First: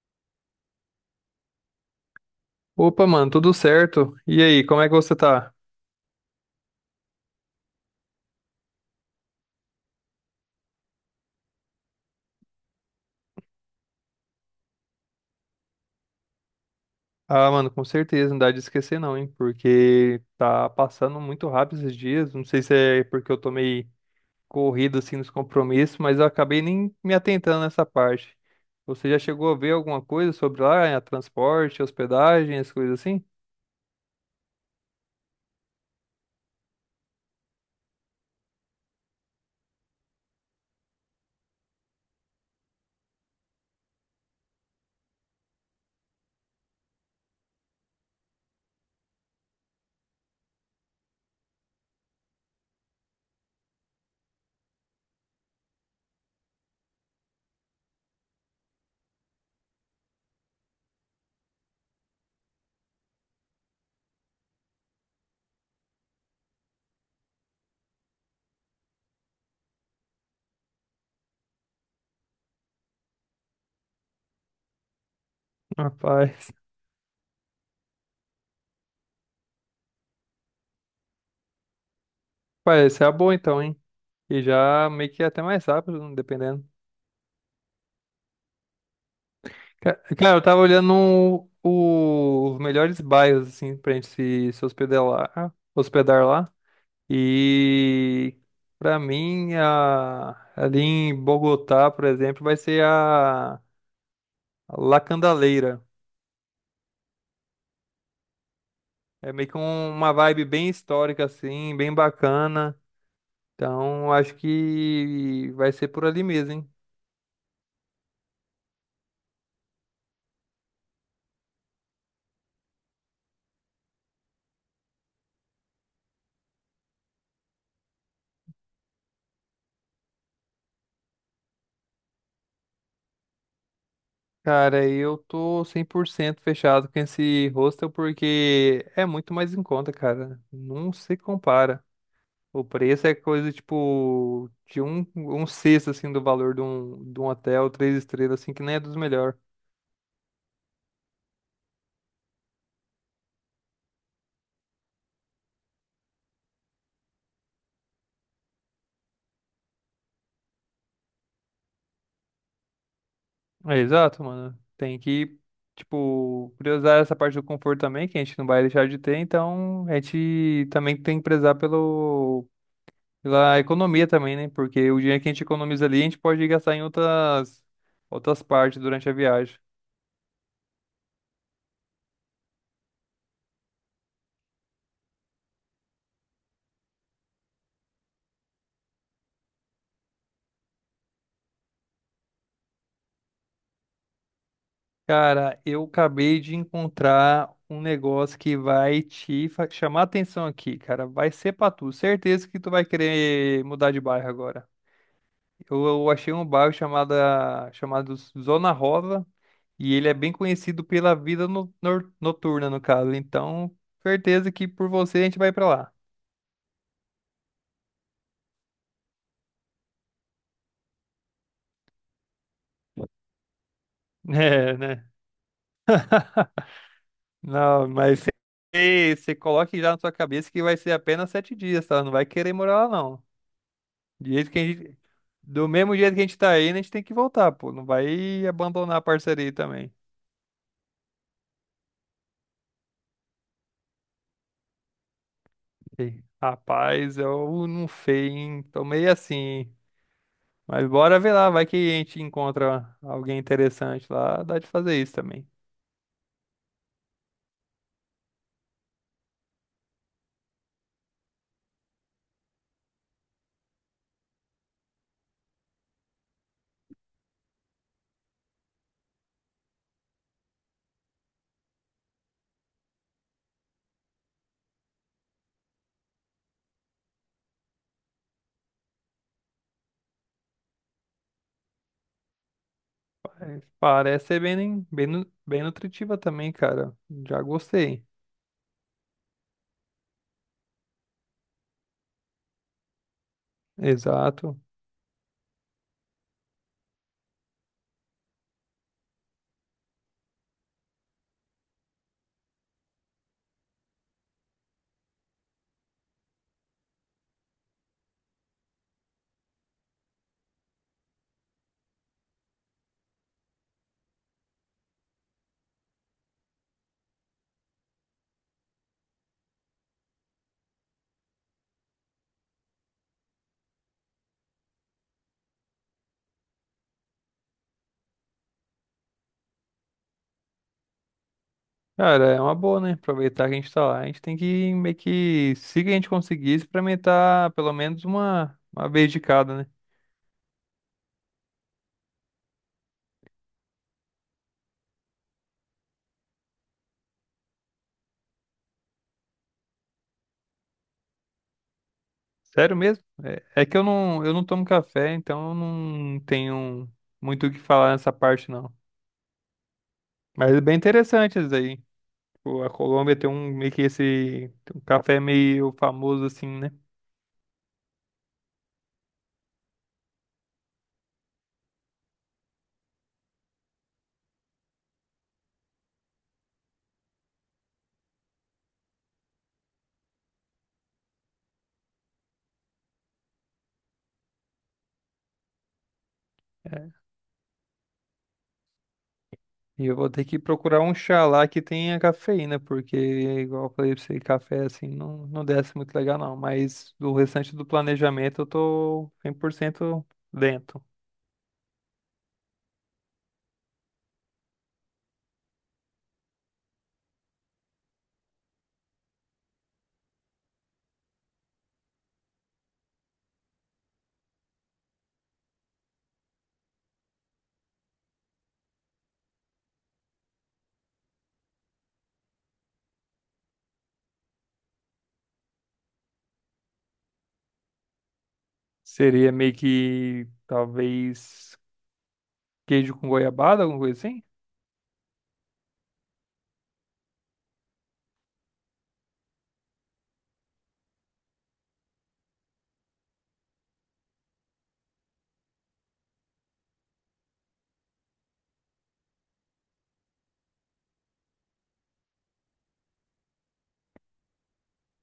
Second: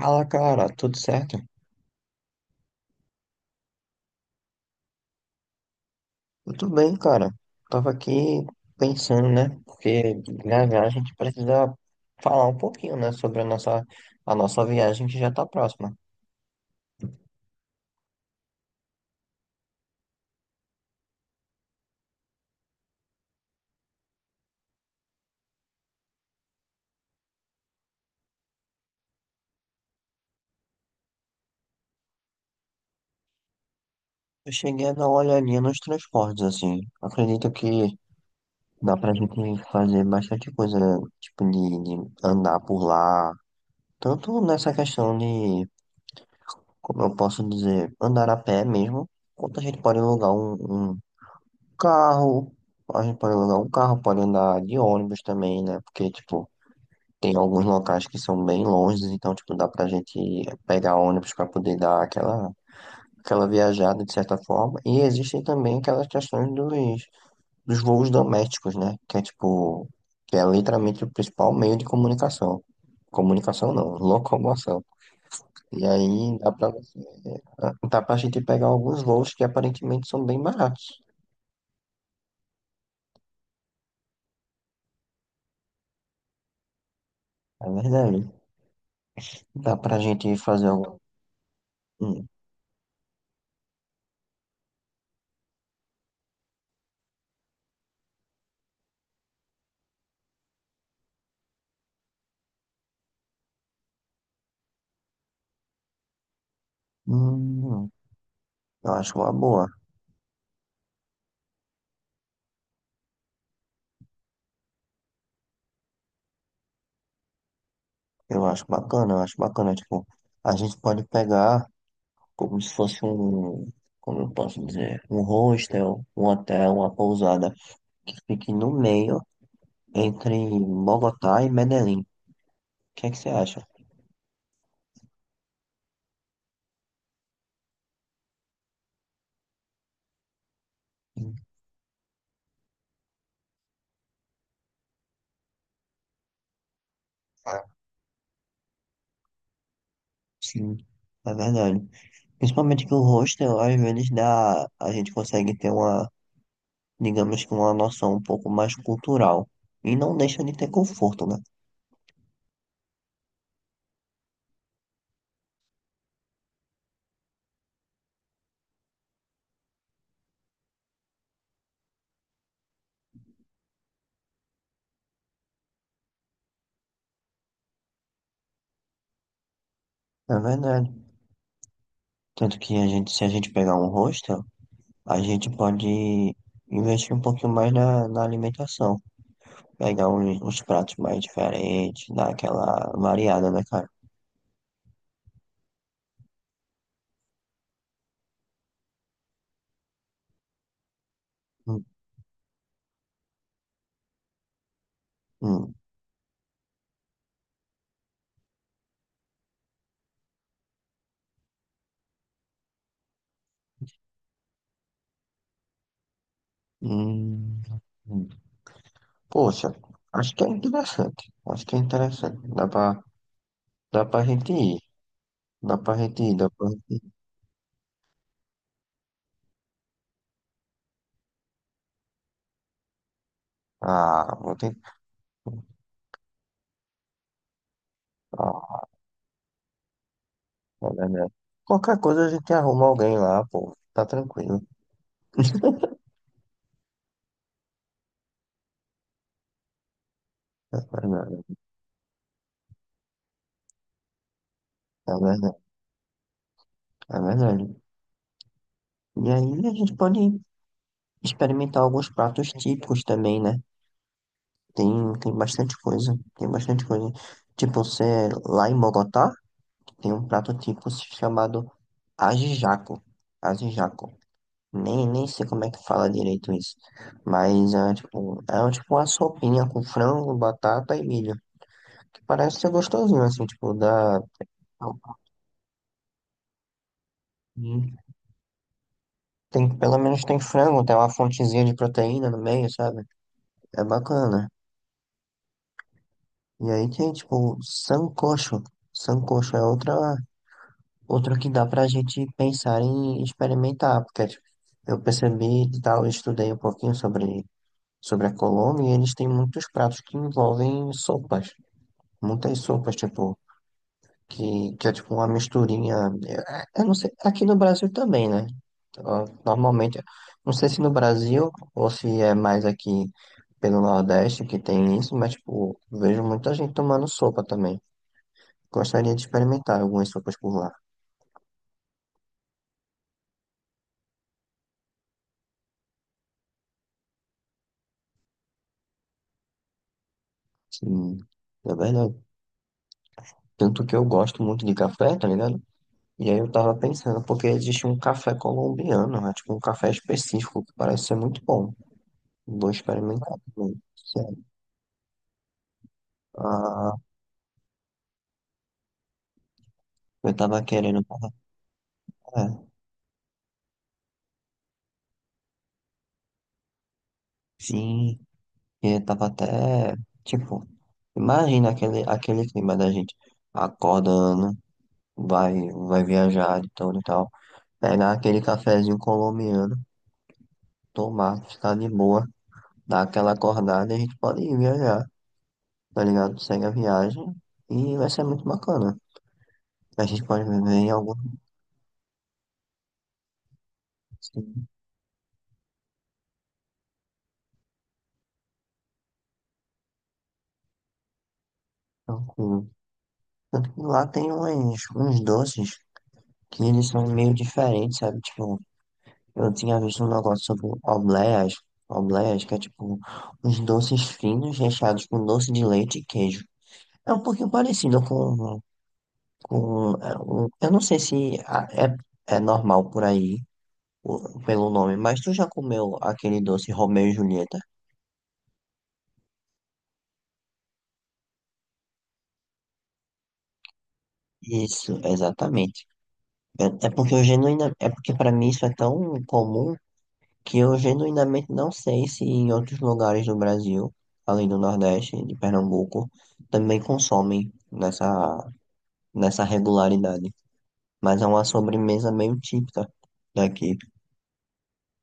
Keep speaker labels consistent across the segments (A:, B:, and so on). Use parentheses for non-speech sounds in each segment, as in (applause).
A: Fala, cara, tudo certo?
B: Opa, mano, tudo certo? E aí, como é que você tá?
A: Tudo bem, cara. Tava aqui pensando, né? Porque na viagem a gente precisa falar um pouquinho, né? Sobre a nossa viagem que já tá próxima.
B: Ah, mano, com certeza, não dá de esquecer não, hein? Porque tá passando muito rápido esses dias. Não sei se é porque eu tô meio corrido assim nos compromissos, mas eu acabei nem me atentando nessa parte. Você já chegou a ver alguma coisa sobre lá, transporte, hospedagem, as coisas assim?
A: Eu cheguei a dar uma olhadinha nos transportes, assim. Acredito que dá pra gente fazer bastante coisa, tipo, de andar por lá. Tanto nessa questão de, como eu posso dizer, andar a pé mesmo, quanto a gente pode alugar um Carro, a gente pode alugar um carro, pode andar de ônibus também, né? Porque, tipo, tem alguns locais que são bem longe, então, tipo, dá pra gente pegar ônibus pra poder dar aquela viajada de certa forma. E existem também aquelas questões dos voos domésticos, né? Que é, tipo, que é literalmente o principal meio de comunicação. Comunicação não, locomoção. E aí
B: Rapaz,
A: dá pra gente pegar alguns voos que aparentemente são bem baratos.
B: (laughs) parece ser a boa então, hein? E já meio que é até mais rápido, dependendo.
A: É verdade. Dá pra gente
B: Cara, eu tava
A: fazer
B: olhando
A: algum. um
B: os melhores bairros, assim, pra gente se hospedar lá, hospedar lá. E pra mim, a- ali em Bogotá, por exemplo, vai ser a La Candaleira.
A: Hum, eu acho uma
B: É meio que
A: boa.
B: um- uma vibe bem histórica, assim, bem bacana. Então, acho que vai ser por ali mesmo, hein?
A: Eu acho bacana, eu acho bacana. Tipo, a gente pode pegar como se fosse um, como eu posso dizer, um hostel, um hotel, uma pousada que fique no meio entre Bogotá e Medellín. O que é que você acha?
B: Cara, eu tô 100% fechado com esse hostel porque é muito mais em conta, cara. Não se
A: Hum,
B: compara. O preço é coisa, tipo, de um sexto, assim, do valor de de um
A: ah,
B: hotel, 3 estrelas, assim, que nem é dos melhores.
A: Sim, é verdade. Principalmente que o hostel, às vezes, a gente consegue ter uma, digamos que uma noção um pouco mais cultural. E não deixa de ter conforto, né?
B: É, exato, mano. Tem que, tipo, priorizar essa parte do conforto também, que a gente não vai deixar de ter, então a gente também tem que prezar pela economia também, né? Porque o dinheiro que a gente economiza ali, a gente pode gastar em outras partes durante a viagem.
A: É verdade. Tanto que se a gente pegar um hostel, a gente pode investir um pouquinho mais na alimentação. Pegar uns pratos mais diferentes, dar aquela variada, né, cara?
B: Cara, eu acabei de encontrar um negócio que vai te chamar a atenção aqui, cara. Vai ser pra
A: Hum,
B: tu. Certeza que tu vai querer mudar de bairro agora.
A: hum,
B: Eu achei um bairro chamado Zona Rosa e ele é bem conhecido pela vida noturna, no caso. Então, certeza que por você a gente vai pra lá.
A: hum, hum. Poxa, acho que é interessante. Acho que é interessante. Dá pra
B: (laughs)
A: gente
B: É,
A: ir.
B: né?
A: Dá pra gente ir, dá pra gente ir.
B: (laughs) Não, mas você coloque já na sua cabeça que vai ser apenas 7 dias, tá? Não vai querer morar lá, não. Do
A: Ah,
B: jeito
A: vou
B: que a
A: ter.
B: gente- do mesmo jeito que a gente tá indo, a gente tem que voltar, pô. Não vai
A: Ah,
B: abandonar a parceria também.
A: é verdade. Qualquer coisa a gente arruma alguém lá, pô. Tá tranquilo.
B: Ei, Rapaz, eu não sei, hein? Tô meio assim, hein?
A: É
B: Mas bora ver
A: verdade,
B: lá, vai que a gente encontra alguém interessante lá, dá de fazer
A: é
B: isso também.
A: verdade, é verdade. E aí a gente pode experimentar alguns pratos típicos também, né? Tem, tem bastante coisa, tem bastante coisa. Tipo, você é lá em Bogotá, tem um prato típico chamado ajijaco. Ajijaco. Nem sei como é que fala direito isso. Mas é tipo, é um, tipo uma sopinha com frango, batata e milho. Que parece ser gostosinho, assim,
B: Mas
A: tipo, dá.
B: parece ser bem, bem, bem nutritiva também, cara. Já gostei.
A: Tem, pelo menos tem frango, tem uma fontezinha de proteína no meio, sabe? É bacana.
B: Exato.
A: E aí tem, tipo, sancocho. Sancocho é outra, outro que dá pra gente pensar em experimentar, porque tipo, eu percebi e tal, eu estudei um pouquinho sobre a Colômbia e eles têm muitos pratos que envolvem sopas. Muitas sopas, tipo, que é tipo uma misturinha. Eu não sei, aqui no Brasil também, né? Ó, normalmente, não sei se no Brasil ou se é mais aqui pelo Nordeste que tem isso, mas, tipo, vejo muita gente tomando sopa também. Gostaria de experimentar algumas sopas por lá.
B: Cara, é uma boa, né? Aproveitar que a gente tá lá. A gente tem que meio que, se a gente conseguir, experimentar pelo menos uma vez de cada, né?
A: Sim, é verdade. Tanto que eu gosto muito de café, tá ligado? E aí eu tava pensando, porque existe um café colombiano, né? Tipo um café específico, que parece ser muito bom. Vou
B: Sério mesmo?
A: experimentar
B: É, é
A: também.
B: que eu
A: Sério.
B: não tomo café, então eu não tenho
A: Ah,
B: muito o que falar nessa parte, não.
A: eu
B: Mas
A: tava
B: é bem
A: querendo.
B: interessante isso aí. Tipo,
A: É,
B: a Colômbia tem um meio que esse um café meio famoso assim, né?
A: sim, e eu tava até. Tipo, imagina aquele clima da gente acordando, vai, vai viajar de todo e tal. Pegar aquele cafezinho colombiano, tomar, ficar de boa. Dá aquela acordada e a gente pode ir viajar, tá ligado? Segue a
B: É.
A: viagem e vai ser muito bacana.
B: E eu
A: A
B: vou
A: gente
B: ter que
A: pode viver
B: procurar
A: em
B: um
A: algum
B: chá
A: lugar
B: lá que tenha cafeína, porque, igual eu falei pra você, café
A: assim,
B: assim não desce muito legal, não. Mas o restante do planejamento eu tô 100% dentro.
A: tranquilo. Tanto que lá tem uns doces que eles são meio diferentes, sabe? Tipo, eu tinha visto um negócio sobre obleias, que é tipo uns doces finos recheados com doce de leite e queijo. É um pouquinho parecido com, eu não sei se é normal por aí, pelo nome, mas tu já comeu aquele doce Romeu e Julieta?
B: Seria meio que, talvez, queijo com goiabada, alguma coisa assim?
A: Isso, exatamente. É porque para mim isso é tão comum que eu genuinamente não sei se em outros lugares do Brasil, além do Nordeste, de Pernambuco, também consomem nessa regularidade. Mas é uma sobremesa meio típica daqui.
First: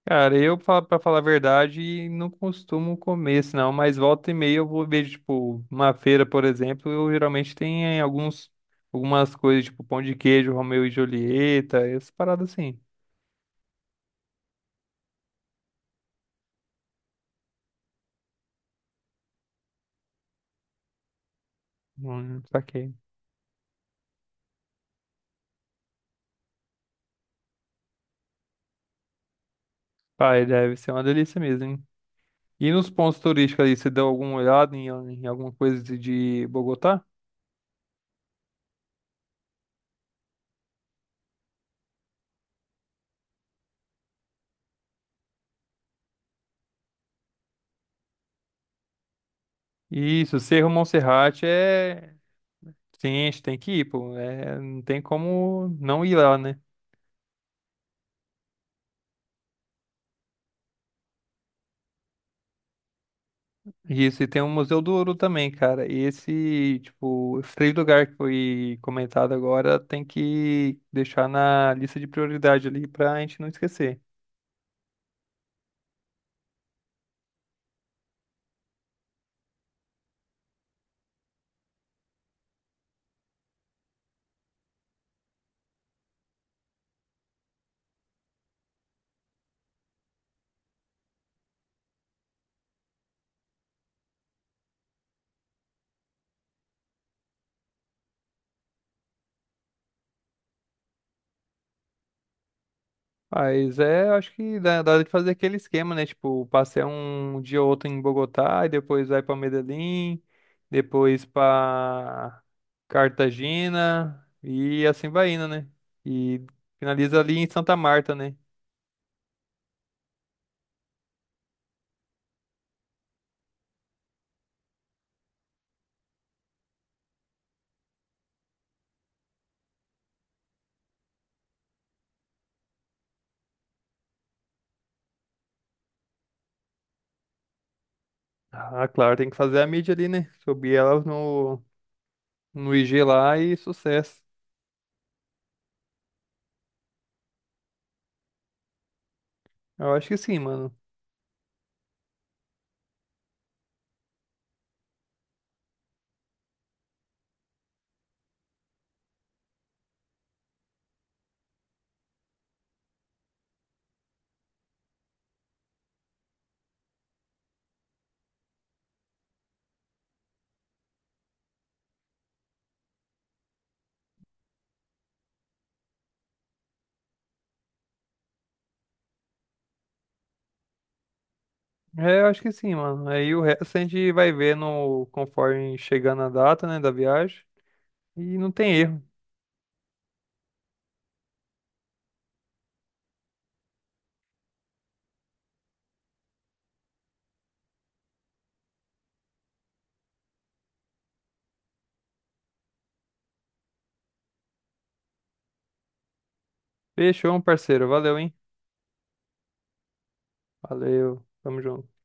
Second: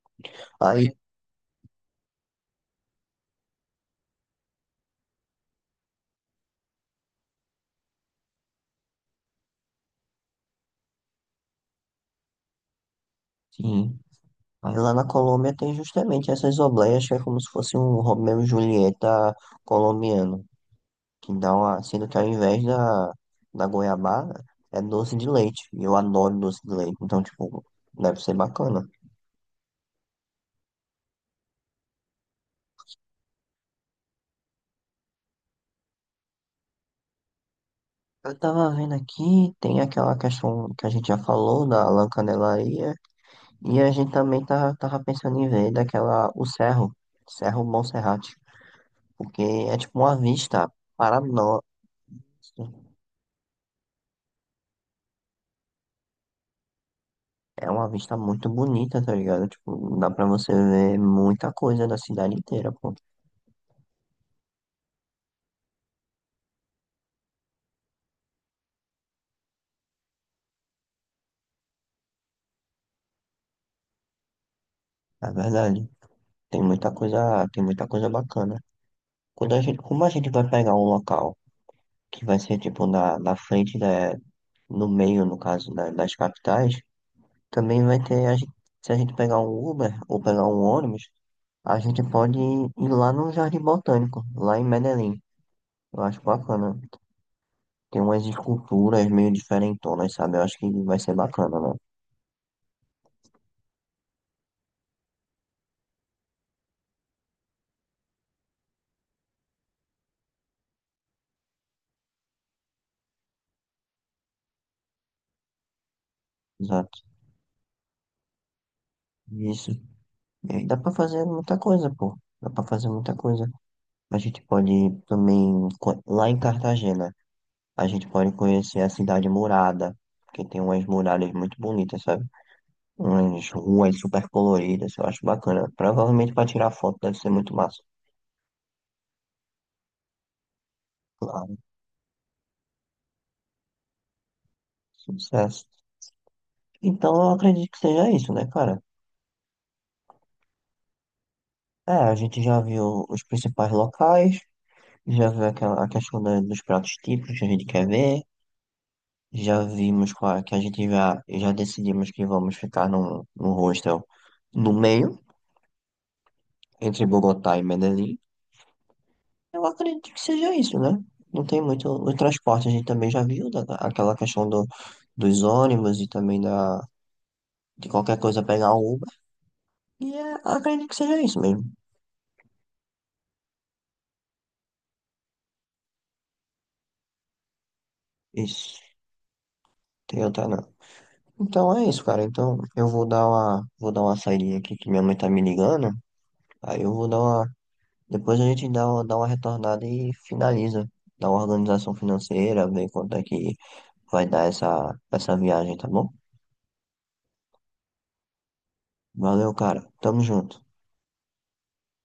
B: Cara,
A: Aí,
B: pra falar a verdade, não costumo comer, senão, mas volta e meia eu vou ver, tipo, uma feira, por exemplo, eu geralmente tenho algumas coisas, tipo, pão de queijo, Romeu e Julieta, essas paradas assim.
A: sim. Aí lá na Colômbia tem justamente essas obleias que é como se fosse um Romeu e Julieta colombiano. Que dá uma, sendo que ao invés
B: Saquei.
A: da goiabada, é doce de leite. E eu adoro doce de leite, então, tipo, deve ser bacana.
B: Pai, deve ser uma delícia mesmo, hein? E nos pontos turísticos aí, você deu alguma olhada em, em alguma coisa de Bogotá?
A: Eu tava vendo aqui, tem aquela questão que a gente já falou da Lã Canelaria, e a gente também tava pensando em ver daquela, o Cerro, Cerro Monserrate, porque é tipo uma
B: Isso, Cerro
A: vista para
B: Monserrate
A: nós.
B: é. Sim, a gente tem que ir, pô. É, não tem como não ir lá, né?
A: É uma vista muito bonita, tá ligado? Tipo, dá pra você ver muita coisa da cidade inteira, pô.
B: Isso, e tem o Museu do Ouro também, cara. E esse, tipo, esse três lugar que foi comentado agora tem que deixar na lista de prioridade ali pra gente não esquecer.
A: É verdade. Tem muita coisa bacana. Quando a gente, como a gente vai pegar um local que vai ser tipo na frente da, no meio, no caso, das capitais, também vai ter, a gente, se a gente pegar um Uber ou pegar um ônibus, a gente pode ir lá no Jardim Botânico, lá em Medellín. Eu acho bacana. Tem umas esculturas meio diferentonas, sabe? Eu acho que vai ser bacana, né?
B: Mas é, acho que dá, dá de fazer aquele esquema, né? Tipo, passei um dia ou outro em Bogotá e depois vai pra Medellín, depois pra Cartagena e assim vai indo, né? E
A: Exato.
B: finaliza ali em Santa Marta, né?
A: Isso. E aí dá pra fazer muita coisa, pô. Dá pra fazer muita coisa. A gente pode também, lá em Cartagena. A gente pode conhecer a cidade murada, que tem umas muralhas muito bonitas, sabe? Umas ruas super coloridas, eu acho bacana. Provavelmente para tirar foto deve ser muito massa.
B: Ah, claro, tem que fazer a mídia ali, né? Subir ela
A: Claro,
B: no IG lá e sucesso.
A: sucesso. Então eu acredito que seja isso, né, cara?
B: Eu acho que sim, mano.
A: É, a gente já viu os principais locais, já viu aquela, a questão dos pratos típicos que a gente quer ver, já vimos é, que a gente já decidimos que vamos ficar num hostel no meio, entre Bogotá e Medellín. Eu acredito que seja isso, né? Não tem muito. O transporte a gente também já viu, aquela questão dos ônibus e também da, de qualquer coisa pegar um Uber. E é, acredito que seja isso mesmo.
B: É, eu acho que sim, mano. Aí o resto a gente vai ver no, conforme chegar na data, né, da viagem. E não tem
A: Isso.
B: erro.
A: Tem outra não. Então é isso, cara. Então eu vou vou dar uma saidinha aqui que minha mãe tá me ligando. Aí eu vou dar uma. Depois a gente dá uma retornada e finaliza. Dá uma organização financeira, ver quanto é que vai dar essa viagem, tá bom?
B: Fechou, parceiro. Valeu, hein?
A: Valeu, cara. Tamo junto.
B: Valeu. Tamo junto.